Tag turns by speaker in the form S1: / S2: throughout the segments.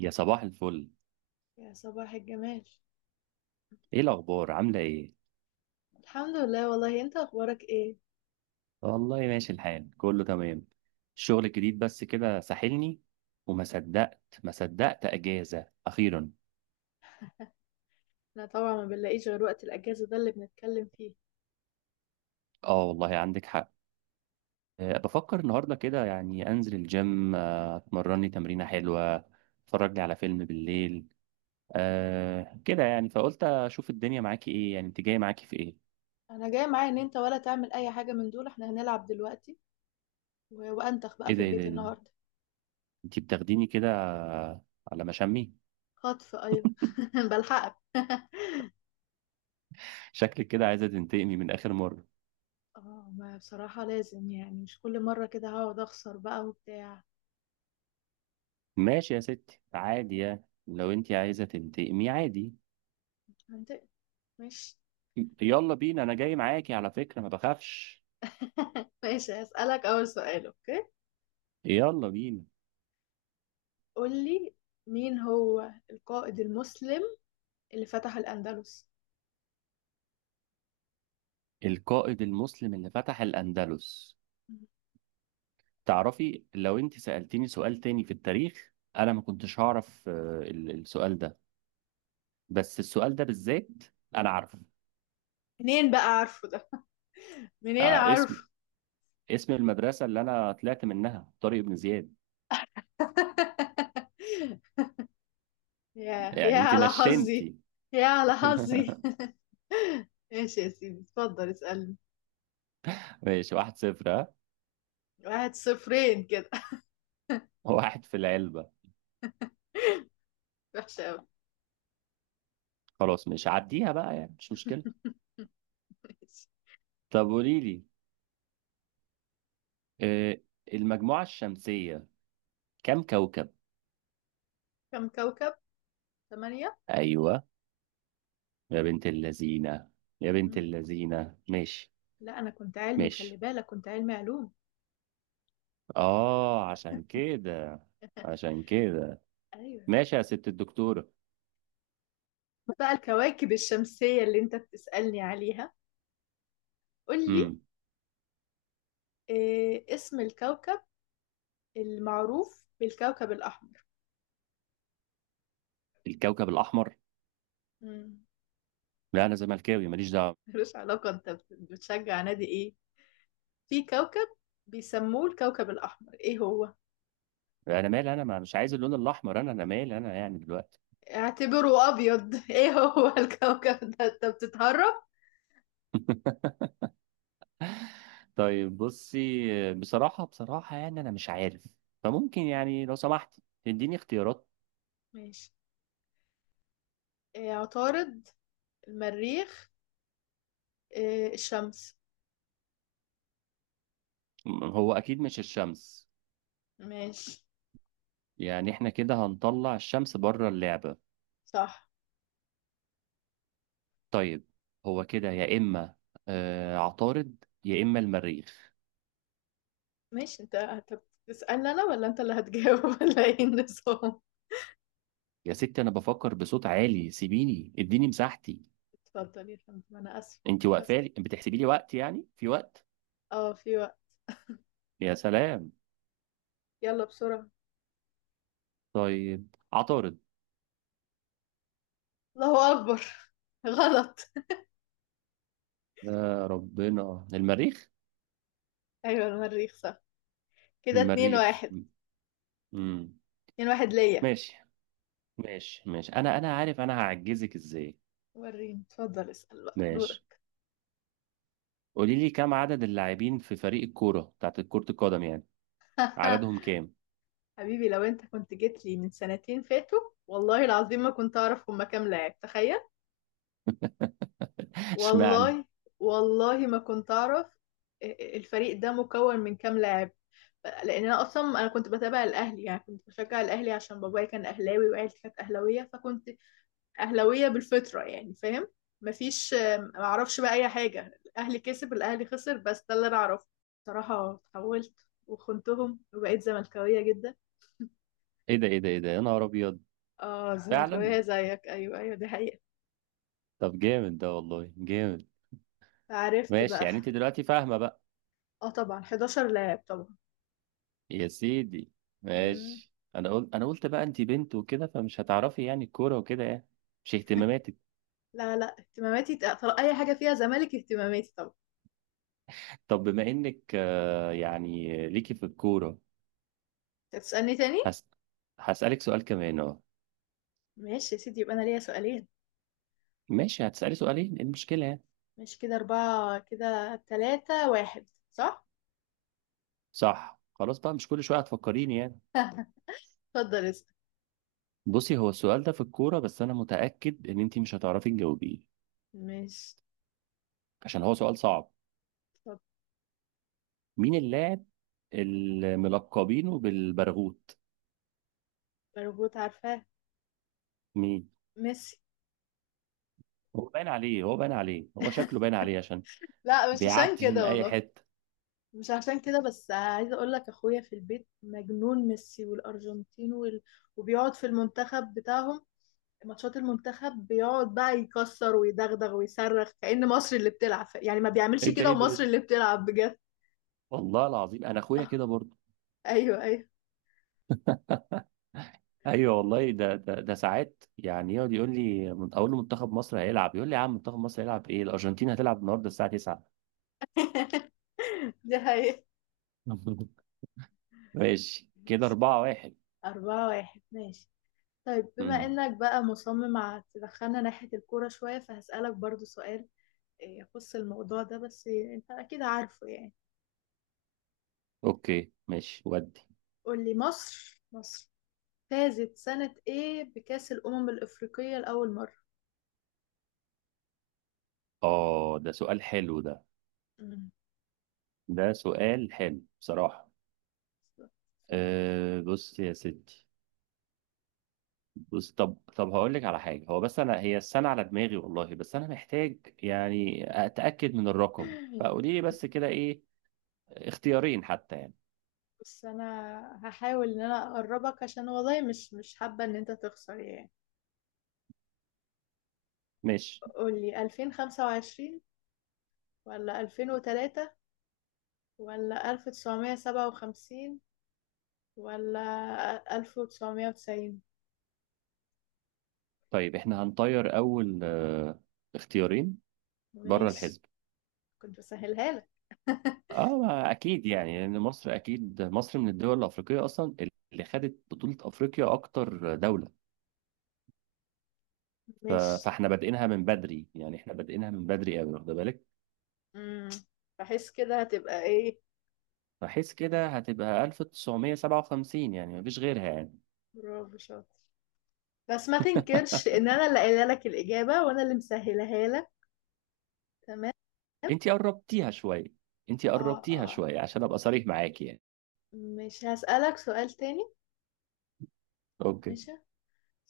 S1: يا صباح الفل،
S2: يا صباح الجمال.
S1: ايه الاخبار؟ عامله ايه؟
S2: الحمد لله، والله انت اخبارك ايه؟
S1: والله ماشي الحال، كله تمام. الشغل الجديد بس كده ساحلني. وما صدقت ما صدقت اجازه اخيرا.
S2: انا طبعا ما بنلاقيش غير وقت الاجازه ده اللي بنتكلم فيه.
S1: اه، والله عندك حق. بفكر النهارده كده، يعني انزل الجيم، اتمرن لي تمرينه حلوه. اتفرج لي على فيلم بالليل. كده يعني، فقلت اشوف الدنيا معاكي ايه، يعني انت جايه معاكي في ايه؟
S2: انا جاي معايا ان انت ولا تعمل اي حاجه من دول، احنا هنلعب دلوقتي و- وانتخ بقى
S1: ايه
S2: في
S1: ده، ايه ده،
S2: البيت
S1: إيه ده؟
S2: النهارده.
S1: انت بتاخديني كده على مشامي.
S2: خطف، ايوه. بلحقك.
S1: شكلك كده عايزه تنتقمي من اخر مره.
S2: اه، ما بصراحه لازم يعني مش كل مره كده هقعد اخسر بقى وبتاع.
S1: ماشي يا ستي، عادي يعني، لو انت عايزة تنتقمي عادي.
S2: انت مش.
S1: يلا بينا، انا جاي معاكي على فكرة، ما بخافش.
S2: ماشي، هسألك أول سؤال، أوكي؟
S1: يلا بينا.
S2: قول لي، مين هو القائد المسلم اللي فتح الأندلس؟
S1: القائد المسلم اللي فتح الأندلس. تعرفي، لو انت سألتيني سؤال تاني في التاريخ انا ما كنتش هعرف، السؤال ده، بس السؤال ده بالذات انا عارفه.
S2: منين بقى عارفه ده؟ منين
S1: آه، اسم
S2: عارف؟
S1: اسم المدرسة اللي انا طلعت منها طارق بن زياد.
S2: يا
S1: يعني انت
S2: على حظي.
S1: نشنتي.
S2: يا على حظي. ماشي يا سيدي، اتفضل اسألني.
S1: ماشي، واحد صفر، ها.
S2: واحد صفرين كده.
S1: واحد في العلبة.
S2: وحشة أوي.
S1: خلاص، مش عديها بقى، يعني مش مشكلة.
S2: ماشي.
S1: طب قولي لي، آه، المجموعة الشمسية كم كوكب؟
S2: كم كوكب؟ ثمانية؟
S1: أيوة، يا بنت اللذينة، يا بنت
S2: مم.
S1: اللذينة، ماشي.
S2: لا، أنا كنت علمي، خلي
S1: ماشي،
S2: بالك كنت علمي علوم.
S1: آه، عشان كده.
S2: أيوة.
S1: ماشي يا ست الدكتورة.
S2: بقى الكواكب الشمسية اللي أنت بتسألني عليها، قول لي،
S1: امم
S2: إيه اسم الكوكب المعروف بالكوكب الأحمر؟
S1: الكوكب الأحمر.
S2: مم.
S1: لا، أنا زملكاوي ماليش دعوة.
S2: ملوش علاقة، أنت بتشجع نادي إيه؟ في كوكب بيسموه الكوكب الأحمر، ايه هو؟
S1: أنا مالي أنا، مش عايز اللون الأحمر، أنا مالي أنا يعني دلوقتي.
S2: اعتبره أبيض. ايه هو الكوكب ده؟ انت بتتهرب؟
S1: طيب بصي، بصراحة يعني أنا مش عارف. فممكن يعني، لو سمحت تديني اختيارات.
S2: ماشي. إيه، عطارد، المريخ، إيه الشمس.
S1: هو أكيد مش الشمس.
S2: ماشي.
S1: يعني احنا كده هنطلع الشمس بره اللعبة.
S2: صح.
S1: طيب، هو كده، يا إما عطارد يا إما المريخ.
S2: ماشي، انت هتسألني انا ولا انت اللي هتجاوب؟ ولا ايه النظام؟
S1: يا ستي، أنا بفكر بصوت عالي، سيبيني اديني مساحتي.
S2: اتفضل يا فندم، انا اسف،
S1: انت
S2: اسف.
S1: واقفالي بتحسبي لي وقت؟ يعني في وقت؟
S2: اه، في وقت.
S1: يا سلام.
S2: يلا بسرعة.
S1: طيب، عطارد.
S2: الله أكبر. غلط.
S1: يا ربنا، المريخ.
S2: ايوه، المريخ صح. كده اتنين
S1: المريخ.
S2: واحد.
S1: امم
S2: اتنين واحد ليا.
S1: ماشي، ماشي، ماشي، أنا عارف أنا هعجزك إزاي.
S2: وريني، اتفضل اسأل بقى
S1: ماشي.
S2: دورك.
S1: قولي لي، كم عدد اللاعبين في فريق الكورة بتاعت كرة القدم يعني؟ عددهم كام؟
S2: حبيبي، لو انت كنت جيت لي من سنتين فاتوا، والله العظيم ما كنت اعرف هما كام لاعب، تخيل.
S1: اشمعنى؟
S2: والله. والله ما كنت اعرف. الفريق ده مكون من كام لاعب؟ لان انا اصلا كنت بتابع الاهلي، يعني كنت بشجع الاهلي عشان بابايا كان اهلاوي وعيلتي كانت اهلاويه، فكنت اهلاويه بالفطره، يعني فاهم. مفيش، ما اعرفش بقى اي حاجه، الاهلي كسب الاهلي خسر، بس ده اللي انا اعرفه. بصراحه اتحولت وخنتهم وبقيت زملكاويه جدا.
S1: ايه ده، ايه ده، ايه ده، يا نهار ابيض!
S2: اه،
S1: فعلا.
S2: الزمركاوية زيك. ايوه، ايوه، دي حقيقة.
S1: طب جامد ده، والله جامد.
S2: عرفت
S1: ماشي،
S2: بقى.
S1: يعني انت دلوقتي فاهمه بقى.
S2: اه طبعا، 11 لاعب طبعا.
S1: يا سيدي.
S2: مم.
S1: ماشي، انا قلت بقى انت بنت وكده، فمش هتعرفي يعني الكوره وكده يعني. مش اهتماماتك.
S2: لا، لا، اهتماماتي اي حاجة فيها زمالك اهتماماتي طبعا.
S1: طب بما انك، يعني ليكي في الكوره.
S2: انت هتسألني تاني؟
S1: هس... هسألك سؤال كمان، اه.
S2: ماشي يا سيدي، يبقى انا ليا سؤالين.
S1: ماشي، هتسألي سؤالين، إيه المشكله يعني؟
S2: ماشي، كده اربعة، كده تلاتة واحد، صح.
S1: صح، خلاص بقى، مش كل شويه هتفكريني يعني.
S2: اتفضل اسأل.
S1: بصي، هو السؤال ده في الكوره، بس انا متأكد ان انت مش هتعرفي تجاوبيه،
S2: ماشي
S1: عشان هو سؤال صعب.
S2: طب.
S1: مين اللاعب الملقبينه بالبرغوت؟
S2: مربوط، عارفاه.
S1: مين؟
S2: ميسي.
S1: هو باين عليه، هو باين عليه، هو شكله باين عليه عشان
S2: لا، مش عشان
S1: بيعدي من
S2: كده
S1: اي
S2: والله.
S1: حته.
S2: مش عشان كده، بس عايزه اقول لك اخويا في البيت مجنون ميسي والارجنتين وال... وبيقعد في المنتخب بتاعهم، ماتشات المنتخب بيقعد بقى يكسر ويدغدغ ويصرخ كأن مصر اللي بتلعب، يعني ما بيعملش
S1: ايه ده،
S2: كده
S1: ايه ده، إيه
S2: ومصر
S1: ده؟
S2: اللي بتلعب بجد.
S1: والله العظيم، انا اخويا
S2: آه،
S1: كده برضه.
S2: ايوه، ايوه.
S1: ايوه والله، ده ساعات يعني يقعد يقول لي، اقول له منتخب مصر هيلعب يقول لي يا عم، منتخب مصر هيلعب ايه! الارجنتين هتلعب النهارده الساعه 9.
S2: دي حقيقة.
S1: ماشي، كده 4-1.
S2: أربعة واحد، ماشي. طيب، بما
S1: امم
S2: إنك بقى مصمم على تدخلنا ناحية الكورة شوية، فهسألك برضو سؤال يخص الموضوع ده، بس أنت أكيد عارفه يعني.
S1: اوكي، ماشي ودي.
S2: قول لي، مصر فازت سنة إيه بكأس الأمم الأفريقية لأول مرة؟
S1: اه، ده سؤال حلو ده،
S2: مم.
S1: ده سؤال حلو بصراحه. بص يا ستي، بص، طب هقول لك على حاجه، هو بس انا هي السنه على دماغي والله، بس انا محتاج يعني اتاكد من الرقم،
S2: اتفضل.
S1: فقولي لي بس كده ايه، اختيارين حتى يعني.
S2: بس انا هحاول ان انا اقربك، عشان والله مش حابة ان انت تخسر يعني.
S1: ماشي.
S2: قولي 2025 ولا 2003 ولا 1957 ولا 1990؟
S1: طيب احنا هنطير اول اختيارين بره
S2: ماشي،
S1: الحزب.
S2: كنت بسهلها لك.
S1: اه، ما اكيد يعني، لان مصر، اكيد مصر من الدول الافريقيه اصلا، اللي خدت بطوله افريقيا اكتر دوله.
S2: ماشي.
S1: فاحنا بادئينها من بدري، يعني احنا بادئينها من بدري قوي، واخده بالك،
S2: امم بحس كده هتبقى ايه.
S1: بحيث كده هتبقى 1957، يعني مفيش غيرها يعني.
S2: برافو، شاطر. بس ما تنكرش ان انا اللي قايله لك الاجابة وانا اللي مسهلها لك. تمام.
S1: انتي قربتيها شوية، انتي
S2: اه،
S1: قربتيها
S2: اه،
S1: شوية عشان ابقى صريح معاكي يعني.
S2: مش هسألك سؤال تاني؟
S1: اوكي.
S2: ماشي،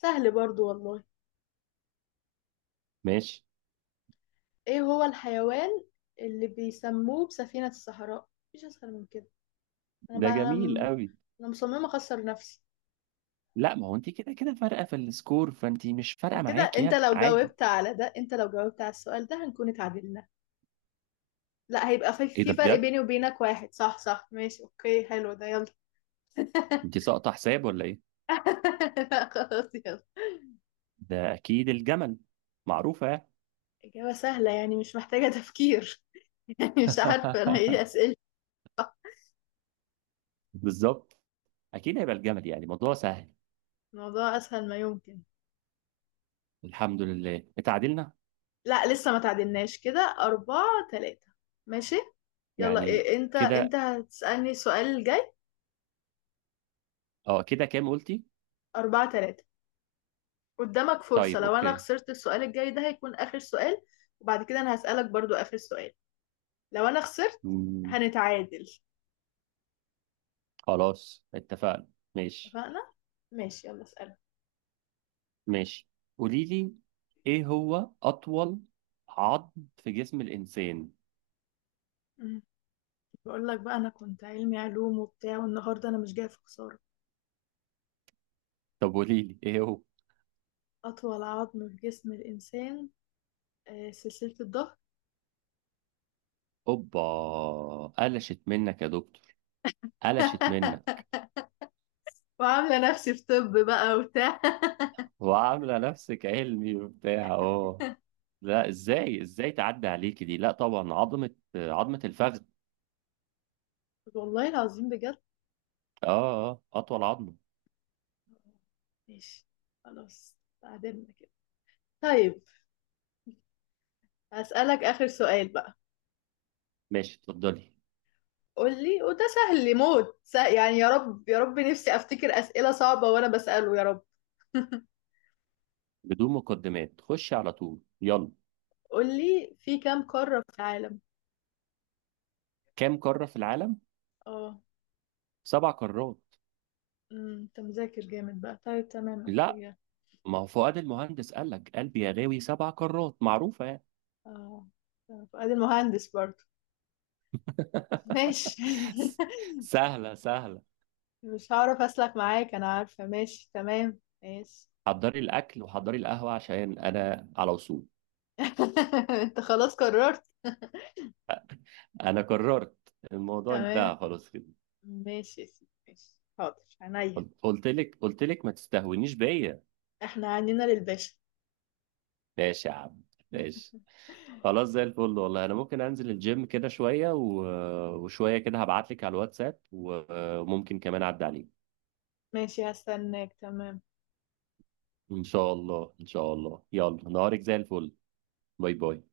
S2: سهل برضو والله.
S1: ماشي.
S2: ايه هو الحيوان اللي بيسموه بسفينة الصحراء؟ مفيش اسهل من كده. انا
S1: ده
S2: بقى انا
S1: جميل
S2: م...
S1: قوي.
S2: انا مصممة اخسر نفسي.
S1: لا، ما هو انتي كده كده فارقة في السكور، فانتي مش فارقة
S2: كده
S1: معاكي يعني، عادي.
S2: انت لو جاوبت على السؤال ده هنكون اتعادلنا. لا، هيبقى في,
S1: ايه ده
S2: في فرق
S1: بجد؟
S2: بيني وبينك واحد، صح، صح. ماشي، اوكي، حلو ده، يلا.
S1: انتي ساقطة حساب ولا ايه؟
S2: لا خلاص، يلا.
S1: ده اكيد الجمل، معروفة يعني.
S2: إجابة سهلة يعني، مش محتاجة تفكير. يعني مش عارفة أنا إيه أسئلة.
S1: بالظبط. اكيد هيبقى الجمل، يعني موضوع سهل.
S2: الموضوع أسهل ما يمكن.
S1: الحمد لله، اتعادلنا.
S2: لا لسه ما تعدلناش، كده أربعة تلاتة. ماشي، يلا.
S1: يعني
S2: إيه انت
S1: كده.
S2: هتسألني السؤال الجاي؟
S1: اه، كده كام قلتي؟
S2: أربعة تلاتة. قدامك فرصة،
S1: طيب.
S2: لو أنا خسرت السؤال الجاي ده هيكون آخر سؤال. وبعد كده أنا هسألك برضو آخر سؤال، لو أنا خسرت
S1: اوكي.
S2: هنتعادل.
S1: خلاص اتفقنا. ماشي.
S2: اتفقنا؟ ماشي، يلا اسألك.
S1: ماشي. قولي لي، ايه هو اطول عظم في جسم الانسان؟
S2: مم. بقول لك بقى، أنا كنت علمي علوم وبتاع، والنهاردة أنا مش جاية في خسارة.
S1: طب قولي لي ايه هو.
S2: أطول عظم في جسم الإنسان، سلسلة الظهر.
S1: اوبا! قلشت منك يا دكتور، قلشت منك.
S2: وعاملة نفسي في طب بقى وبتاع.
S1: وعامله نفسك علمي وبتاع، اه. لا، ازاي، تعدي عليك دي؟ لا طبعا، عظمه، عظمه الفخذ.
S2: والله العظيم بجد.
S1: اه، اه، اطول عظمه.
S2: ماشي، خلاص تعادلنا كده. طيب، هسألك آخر سؤال بقى.
S1: ماشي، اتفضلي.
S2: قول لي، وده سهل لي موت، يعني يا رب يا رب نفسي أفتكر أسئلة صعبة وأنا بسأله، يا رب.
S1: بدون مقدمات، خشي على طول، يلا.
S2: قول لي، في كام قارة في العالم؟
S1: كام قاره في العالم؟
S2: اه.
S1: سبع قارات.
S2: انت مذاكر جامد بقى، طيب تمام،
S1: لا،
S2: اوكي.
S1: ما هو فؤاد المهندس قال لك قلبي يا غاوي سبع كرات، معروفة يعني.
S2: اه، فؤاد المهندس برضه. ماشي.
S1: س- سهلة، سهلة.
S2: مش هعرف أسلك معاك، أنا عارفة، ماشي تمام ماشي.
S1: حضري الأكل وحضري القهوة عشان أنا على وصول.
S2: انت خلاص قررت.
S1: أنا قررت. الموضوع
S2: تمام.
S1: انتهى خلاص كده.
S2: ماشي يا سيدي، ماشي، حاضر عينيا.
S1: قلت لك، قلت لك، ما تستهونيش بيا.
S2: احنا عنينا للباشا.
S1: ماشي يا عم. ماشي. خلاص، زي الفل، والله أنا ممكن أنزل الجيم كده شوية، وشوية كده هبعت لك على الواتساب، وممكن كمان أعدي عليك.
S2: ماشي، هستناك. تمام.
S1: إن شاء الله، إن شاء الله، يلا نهارك زي الفل. باي باي.